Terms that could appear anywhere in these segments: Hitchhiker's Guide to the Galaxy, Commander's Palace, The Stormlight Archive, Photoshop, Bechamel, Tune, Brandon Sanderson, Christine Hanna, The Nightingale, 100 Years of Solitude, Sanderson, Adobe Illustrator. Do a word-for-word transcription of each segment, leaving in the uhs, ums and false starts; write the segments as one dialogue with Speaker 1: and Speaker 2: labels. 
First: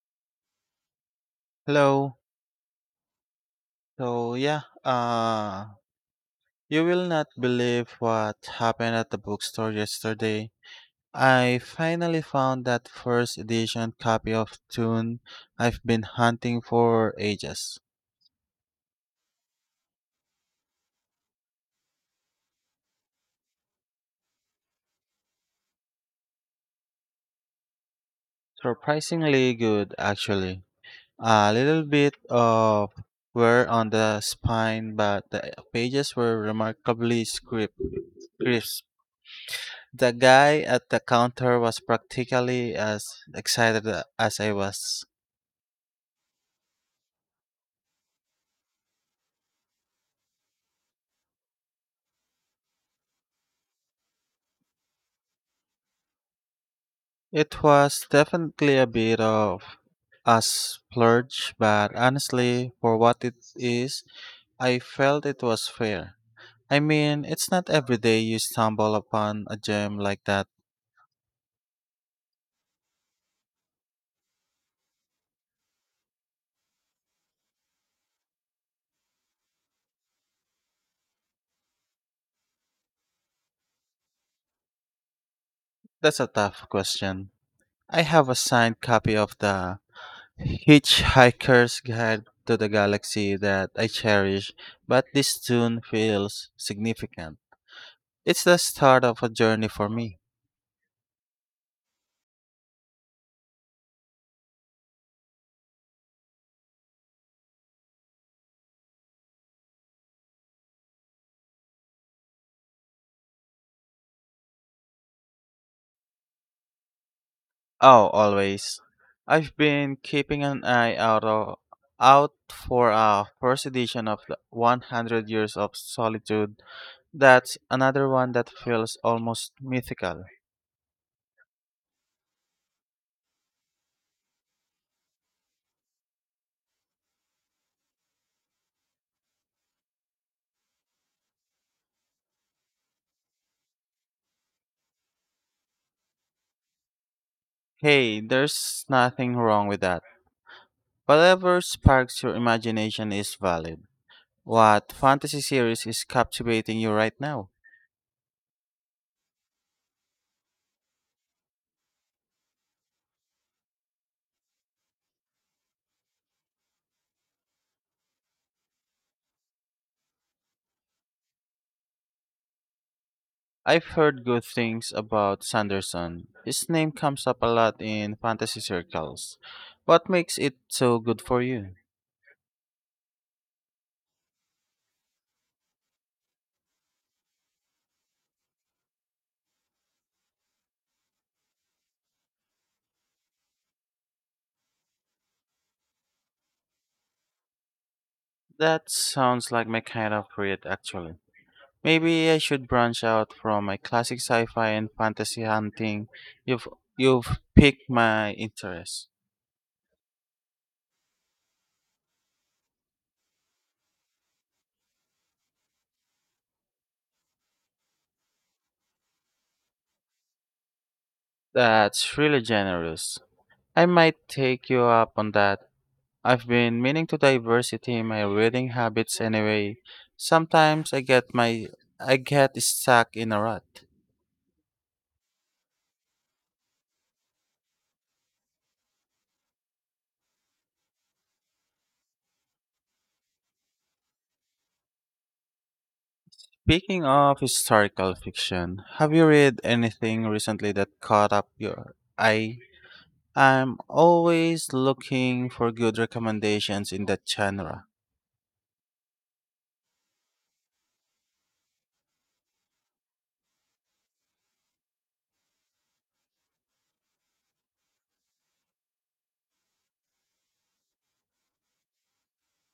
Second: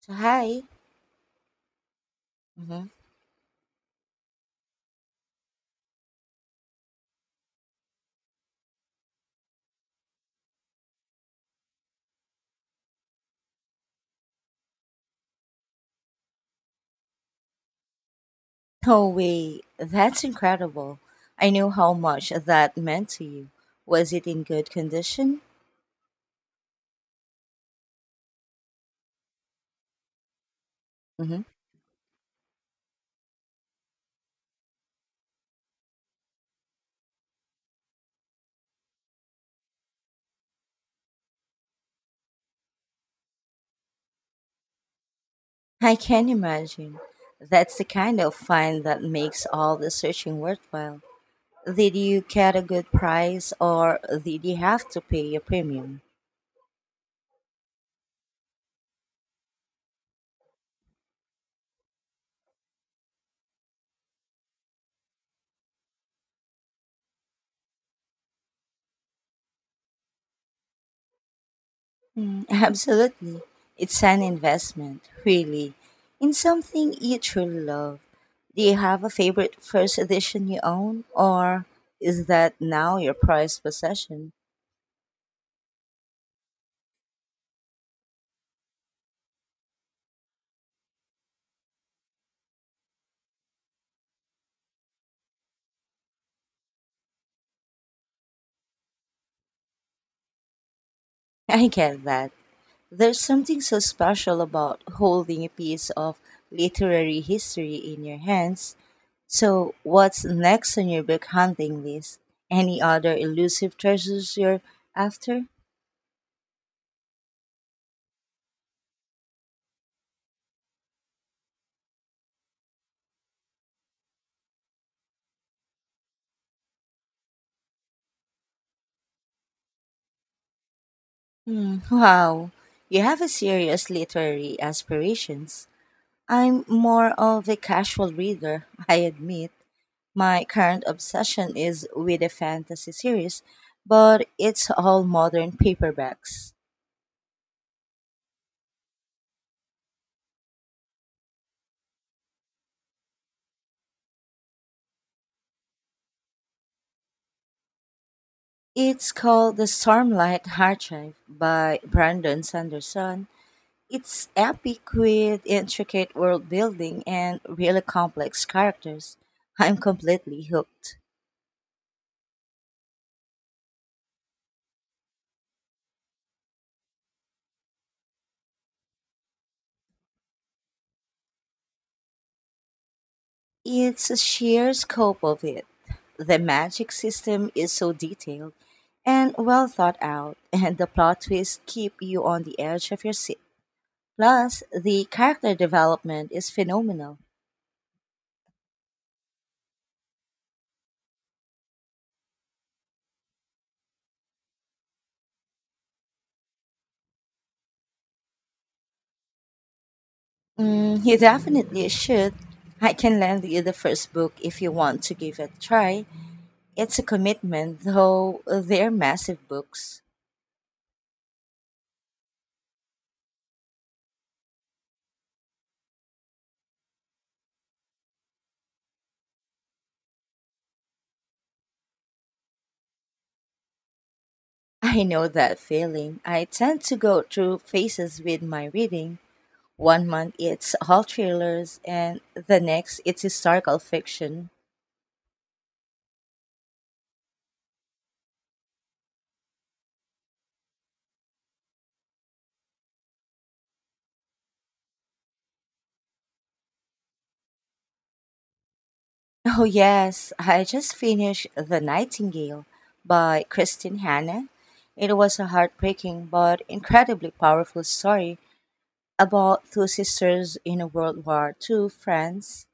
Speaker 1: So, hi.
Speaker 2: Hello.
Speaker 1: hmm
Speaker 2: So yeah, uh, you will not believe what happened at the bookstore yesterday. I finally found that first edition copy of Tune I've been hunting for ages.
Speaker 1: Oh, wait, that's incredible. I knew how much that meant to you. Was it in good condition?
Speaker 2: Surprisingly good, actually.
Speaker 1: hmm
Speaker 2: A little bit of wear on the spine, but the pages were remarkably script- crisp. The guy at the counter was practically as excited as I was.
Speaker 1: I can imagine. That's the kind of find that makes all the searching worthwhile. Did you get a good price or did you have to pay a premium?
Speaker 2: It was definitely a bit of a splurge, but honestly, for what it is, I felt it was fair. I mean, it's not every day you stumble upon a gem like that.
Speaker 1: Mm, absolutely. It's an investment, really, in something you truly love. Do you have a favorite first edition you own, or is that now your prized possession?
Speaker 2: That's a tough question. I have a signed copy of the Hitchhiker's Guide to the Galaxy that I cherish, but this tune feels significant. It's the start of a journey for me.
Speaker 1: I get that. There's something so special about holding a piece of literary history in your hands. So, what's next on your book hunting list? Any other elusive treasures you're after?
Speaker 2: Oh, always. I've been keeping an eye out o- out for a first edition of the one hundred Years of Solitude. That's another one that feels almost mythical.
Speaker 1: Hmm, wow, you have a serious literary aspirations. I'm more of a casual reader, I admit. My current obsession is with a fantasy series, but it's all modern paperbacks.
Speaker 2: Hey, there's nothing wrong with that. Whatever sparks your imagination is valid. What fantasy series is captivating you right now?
Speaker 1: It's called The Stormlight Archive by Brandon Sanderson. It's epic with intricate world building and really complex characters. I'm completely hooked.
Speaker 2: I've heard good things about Sanderson. His name comes up a lot in fantasy circles. What makes it so good for you?
Speaker 1: It's a sheer scope of it. The magic system is so detailed and well thought out, and the plot twists keep you on the edge of your seat. Plus, the character development is phenomenal.
Speaker 2: That sounds like my kind of read, actually. Maybe I should branch out from my classic sci-fi and fantasy hunting. You've you've piqued my interest.
Speaker 1: Mm, you definitely should. I can lend you the first book if you want to give it a try. It's a commitment, though they're massive books.
Speaker 2: That's really generous. I might take you up on that. I've been meaning to diversity in my reading habits anyway. Sometimes I get my I get stuck in a rut.
Speaker 1: I know that feeling. I tend to go through phases with my reading. One month it's all thrillers, and the next it's historical fiction.
Speaker 2: Speaking of historical fiction, have you read anything recently that caught up your eye? I'm always looking for good recommendations in that genre.
Speaker 1: Oh, yes, I just finished The Nightingale by Christine Hanna. It was a heartbreaking but incredibly powerful story about two sisters in World War two France.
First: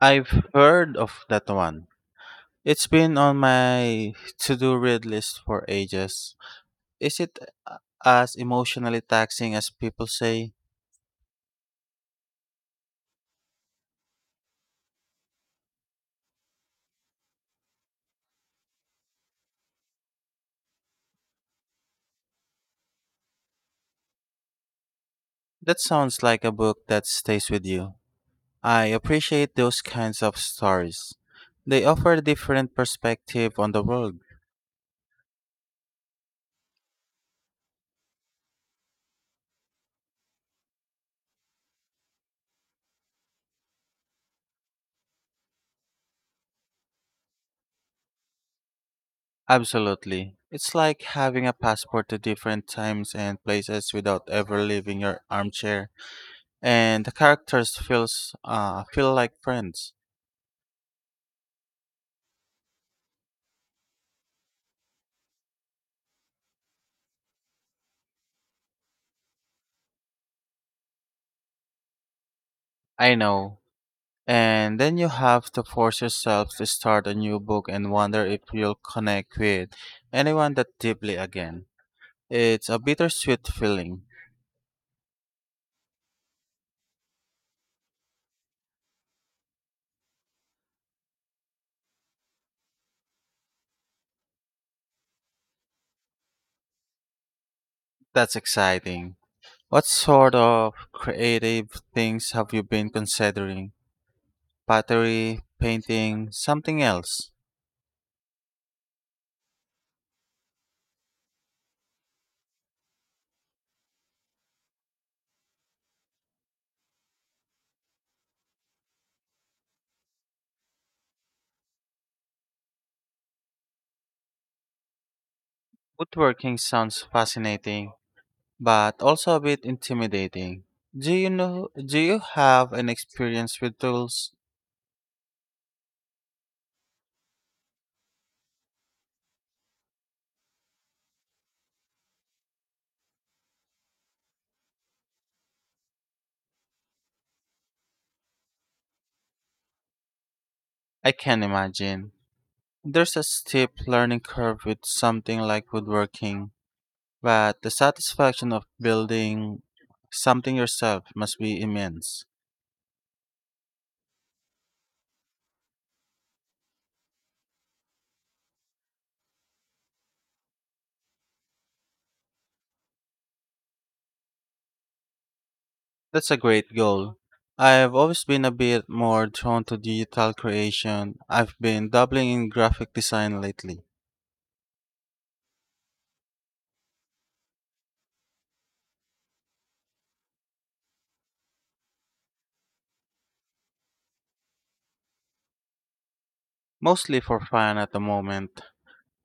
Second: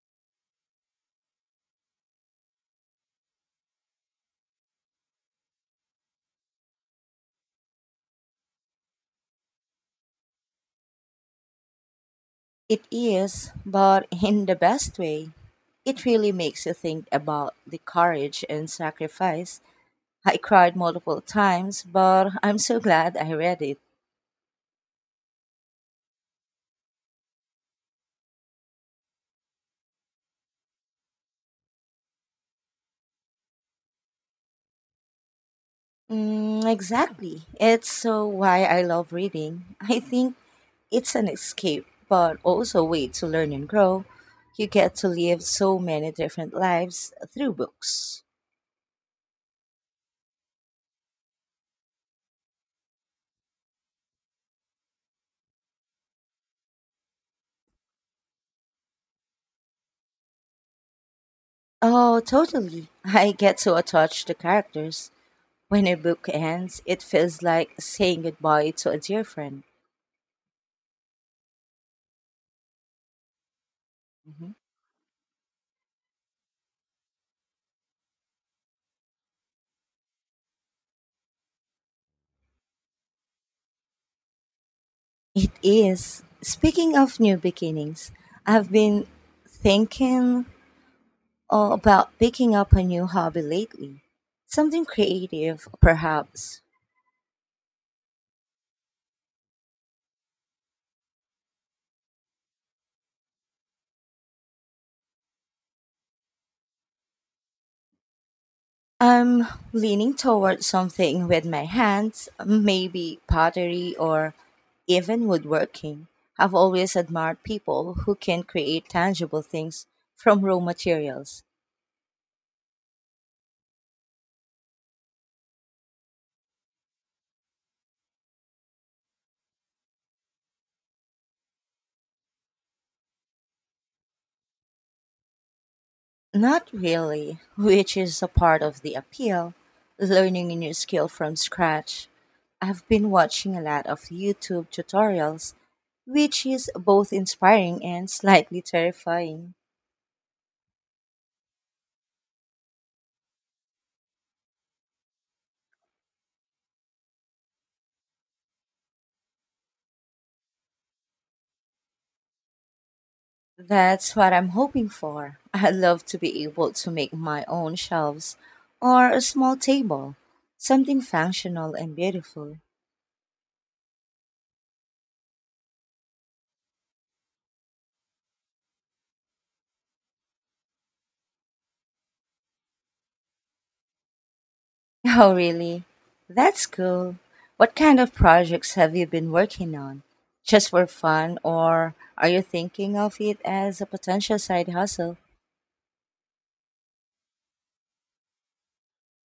Speaker 2: I've heard of that one. It's been on my to do read list for ages. Is it uh, as emotionally taxing as people say?
Speaker 1: It is, but in the best way. It really makes you think about the courage and sacrifice. I cried multiple times, but I'm so glad I read it.
Speaker 2: That sounds like a book that stays with you. I appreciate those kinds of stories. They offer a different perspective on the world.
Speaker 1: Mm, exactly. It's so why I love reading. I think it's an escape, but also a way to learn and grow. You get to live so many different lives through books.
Speaker 2: Absolutely. It's like having a passport to different times and places without ever leaving your armchair. And the characters feels uh, feel like friends.
Speaker 1: Oh, totally. I get to attach the characters. When a book ends, it feels like saying goodbye to a dear friend.
Speaker 2: I know.
Speaker 1: hmm
Speaker 2: And then you have to force yourself to start a new book and wonder if you'll connect with anyone that deeply again. It's a bittersweet feeling.
Speaker 1: It is. Speaking of new beginnings, I've been thinking all about picking up a new hobby lately. Something creative, perhaps.
Speaker 2: That's exciting. What sort of creative things have you been considering? Pottery, painting, something else?
Speaker 1: I'm leaning towards something with my hands, maybe pottery or even woodworking. I've always admired people who can create tangible things from raw materials.
Speaker 2: Woodworking sounds fascinating, but also a bit intimidating. Do you know do you have an experience with tools?
Speaker 1: Not really, which is a part of the appeal, learning a new skill from scratch. I've been watching a lot of YouTube tutorials, which is both inspiring and slightly terrifying.
Speaker 2: I can imagine. There's a steep learning curve with something like woodworking, but the satisfaction of building something yourself must be immense.
Speaker 1: That's what I'm hoping for. I'd love to be able to make my own shelves or a small table, something functional and beautiful.
Speaker 2: That's a great goal. I've always been a bit more drawn to digital creation. I've been dabbling in graphic design lately,
Speaker 1: Oh, really? That's cool. What kind of projects have you been working on? Just for fun, or are you thinking of it as a potential side hustle?
Speaker 2: mostly for fun at the moment.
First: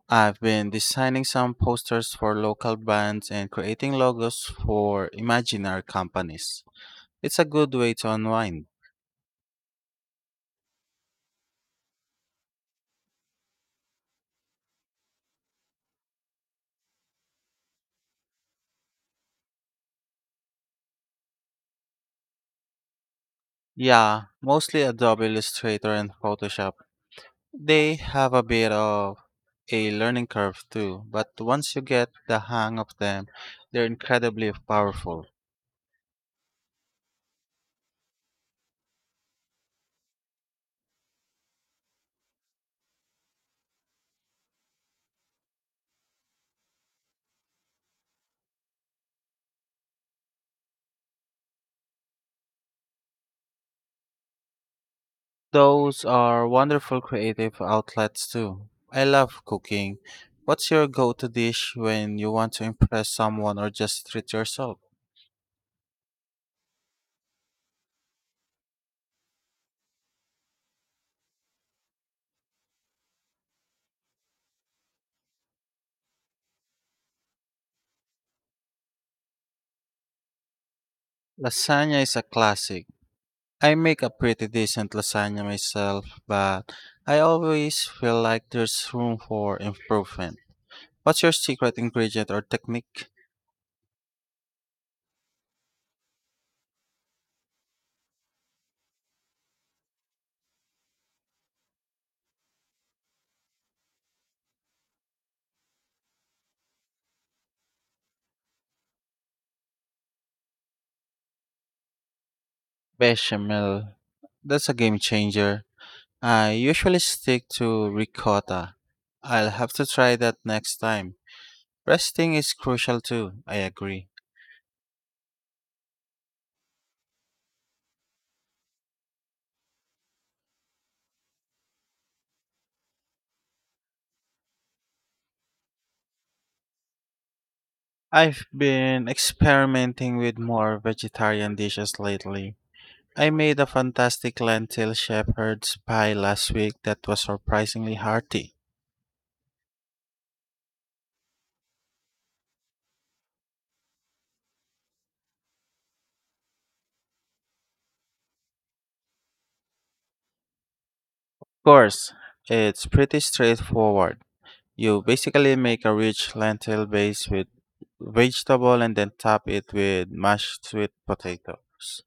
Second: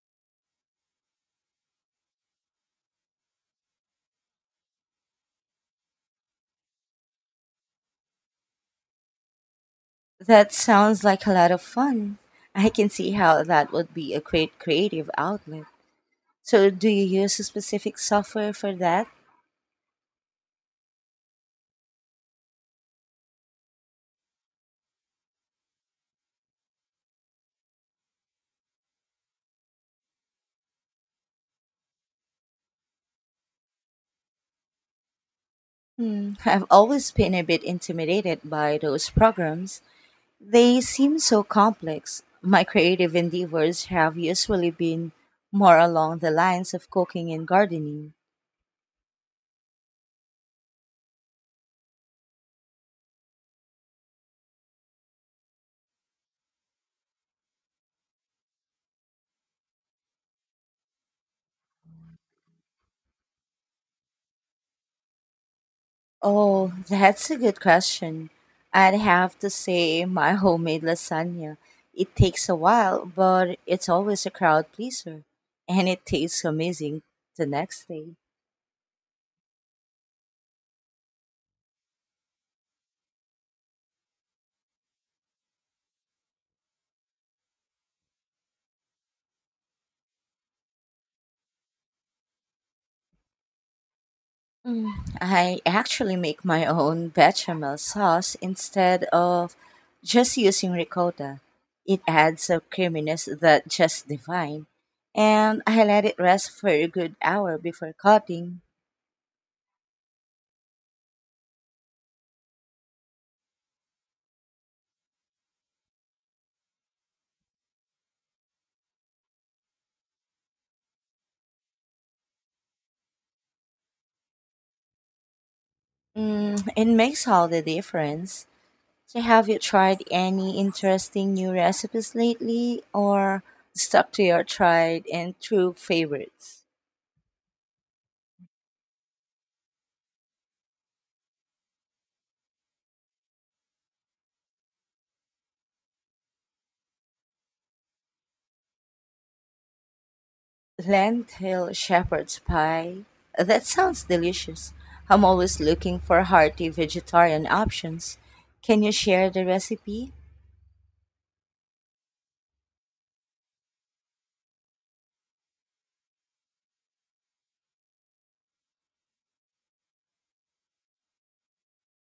Speaker 2: I've been designing some posters for local bands and creating logos for imaginary companies. It's a good way to unwind.
Speaker 1: That sounds like a lot of fun. I can see how that would be a great creative outlet. So, do you use a specific software for that?
Speaker 2: Yeah, mostly Adobe Illustrator and Photoshop. They have a bit of a learning curve too, but once you get the hang of them, they're incredibly powerful.
Speaker 1: Hmm, I've always been a bit intimidated by those programs. They seem so complex. My creative endeavors have usually been more along the lines of cooking and gardening.
Speaker 2: Those are wonderful creative outlets too. I love cooking. What's your go to dish when you want to impress someone or just treat yourself?
Speaker 1: Oh, that's a good question. I'd have to say my homemade lasagna. It takes a while, but it's always a crowd pleaser, and it tastes amazing the next day.
Speaker 2: Lasagna is a classic. I make a pretty decent lasagna myself, but I always feel like there's room for improvement. What's your secret ingredient or technique?
Speaker 1: I actually make my own bechamel sauce instead of just using ricotta. It adds a creaminess that just divine. And I let it rest for a good hour before cutting.
Speaker 2: Bechamel. That's a game changer. I usually stick to ricotta. I'll have to try that next time. Resting is crucial too, I agree.
Speaker 1: Mm, it makes all the difference. So have you tried any interesting new recipes lately or stuck to your tried and true favorites?
Speaker 2: I've been experimenting with more vegetarian dishes lately. I made a fantastic lentil shepherd's pie last week that was surprisingly hearty.
Speaker 1: Lentil shepherd's pie? That sounds delicious. I'm always looking for hearty vegetarian options. Can you share the recipe?
Speaker 2: Of course, it's pretty straightforward. You basically make a rich lentil base with vegetable and then top it with mashed sweet potatoes.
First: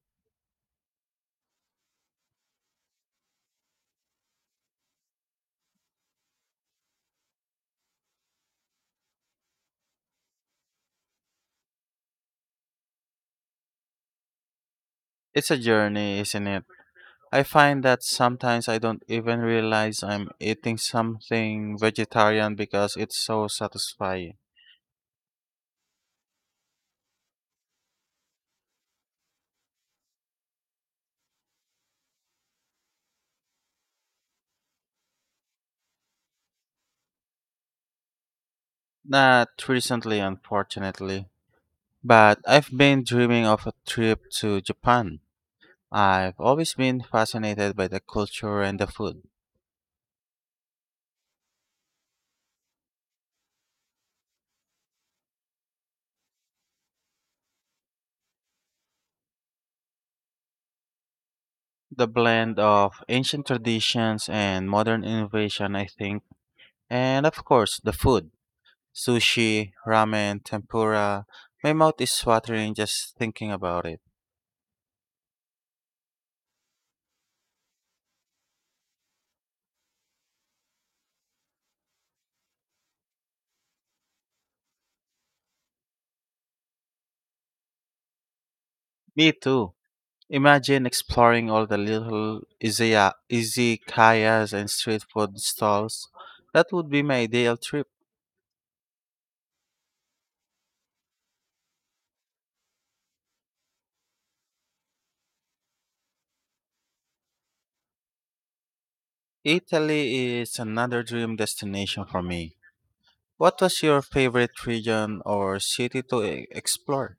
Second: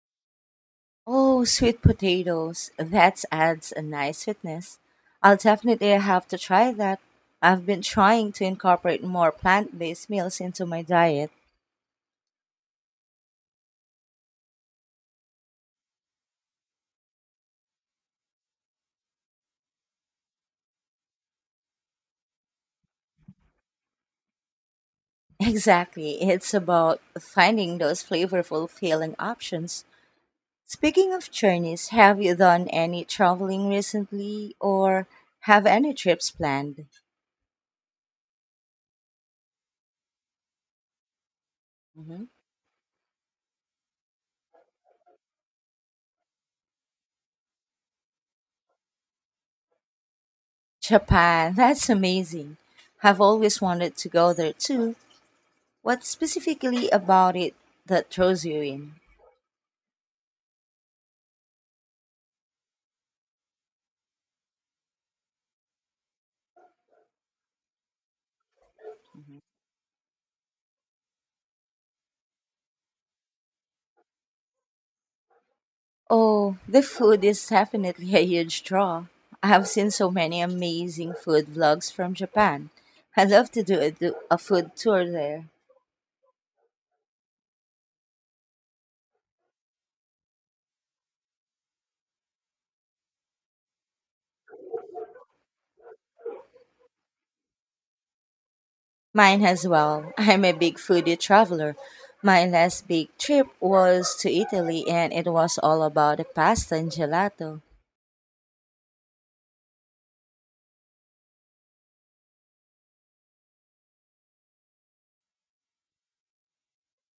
Speaker 1: Oh, sweet potatoes. That adds a nice sweetness. I'll definitely have to try that. I've been trying to incorporate more plant based meals into my diet.
Speaker 2: It's a journey, isn't it? I find that sometimes I don't even realize I'm eating something vegetarian because it's so satisfying.
Speaker 1: Exactly. It's about finding those flavorful, filling options. Speaking of journeys, have you done any traveling recently or have any trips planned?
Speaker 2: Not recently, unfortunately.
Speaker 1: Mhm.
Speaker 2: But I've been dreaming of a trip to Japan. I've always been fascinated by the culture and the food.
Speaker 1: Japan, that's amazing. I've always wanted to go there too. What specifically about it that draws you in?
Speaker 2: The blend of ancient traditions and modern innovation, I think. And of course, the food sushi, ramen, tempura. My mouth is watering just thinking about it.
Speaker 1: Oh, the food is definitely a huge draw. I have seen so many amazing food vlogs from Japan. I'd love to do a, do a food tour there.
Speaker 2: Me too. Imagine exploring all the little izaya- izakayas and street food stalls. That would be my ideal trip.
Speaker 1: Mine as well. I'm a big foodie traveler. My last big trip was to Italy and it was all about the pasta and gelato.
Speaker 2: Italy is another dream destination for me. What was your favorite region or city to e- explore?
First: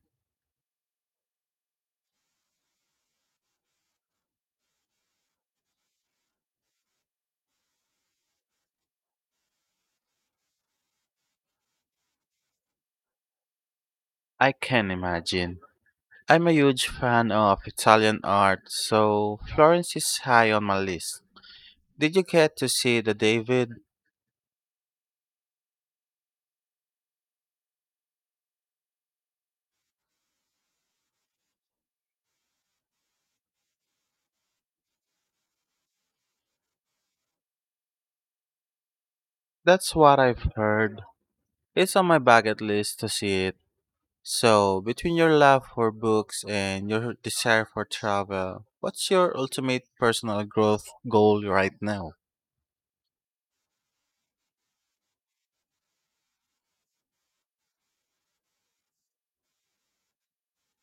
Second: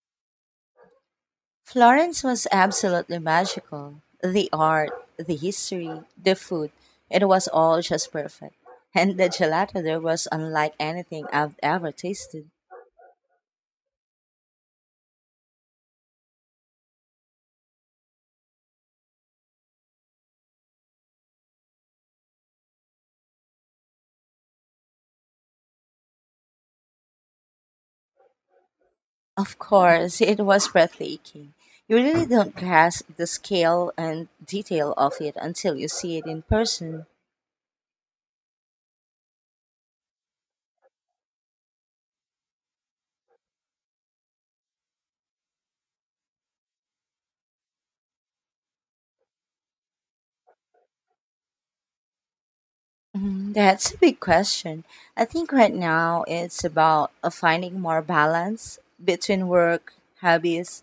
Speaker 1: Florence was absolutely magical. The art, the history, the food, it was all just perfect. And the gelato there was unlike anything I've ever tasted.
Speaker 2: I can imagine. I'm a huge fan of Italian art, so Florence is high on my list. Did you get to see the David?
Speaker 1: Of course, it was breathtaking. You really don't grasp the scale and detail of it until you see it in person.
Speaker 2: That's what I've heard. It's on my bucket list to see it. So, between your love for books and your desire for travel, what's your ultimate personal growth goal right now?
Speaker 1: Mhm, that's a big question. I think right now it's about uh, finding more balance between work, hobbies,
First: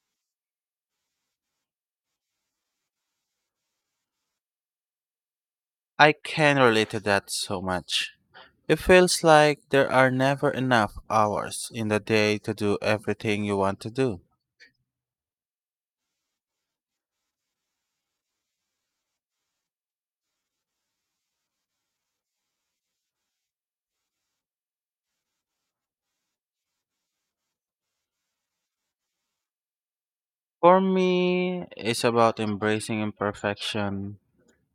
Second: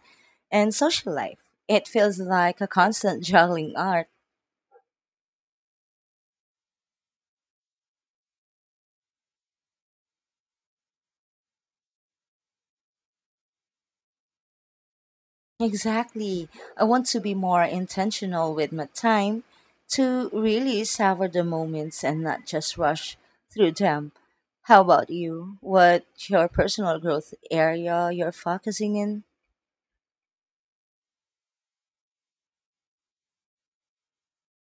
Speaker 1: and social life. It feels like a constant juggling art.
Speaker 2: I can relate to that so much. It feels like there are never enough hours in the day to do everything you want to do.
Speaker 1: Exactly. I want to be more intentional with my time to really savor the moments and not just rush through them. How about you? What your personal growth area you're focusing in?
Speaker 2: For me, it's about embracing imperfection.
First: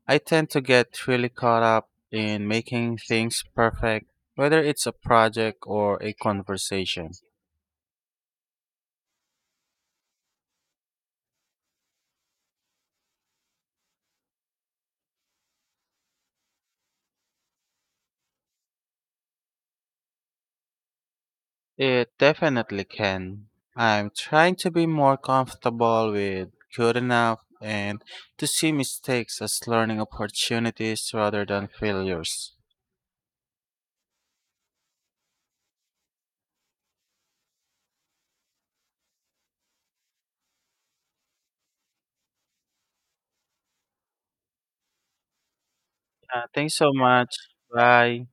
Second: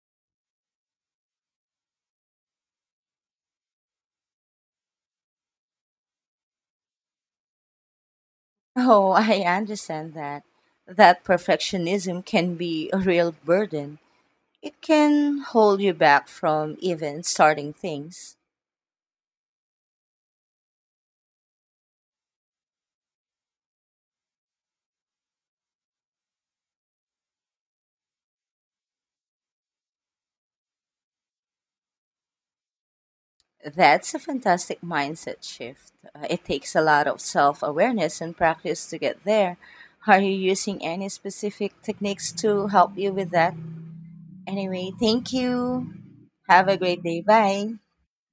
Speaker 2: I tend to get really caught up in making things perfect, whether it's a project or a conversation.
Speaker 1: Oh, I understand that. That perfectionism can be a real burden. It can hold you back from even starting things.
Speaker 2: It definitely can. I'm trying to be more comfortable with good enough and to see mistakes as learning opportunities rather than failures.
Speaker 1: That's a fantastic mindset shift. Uh, It takes a lot of self awareness and practice to get there. Are you using any specific techniques to help you with that? Anyway, thank you.
Speaker 2: Uh,
Speaker 1: Have
Speaker 2: thanks
Speaker 1: a
Speaker 2: so
Speaker 1: great day.
Speaker 2: much.
Speaker 1: Bye.
Speaker 2: Bye.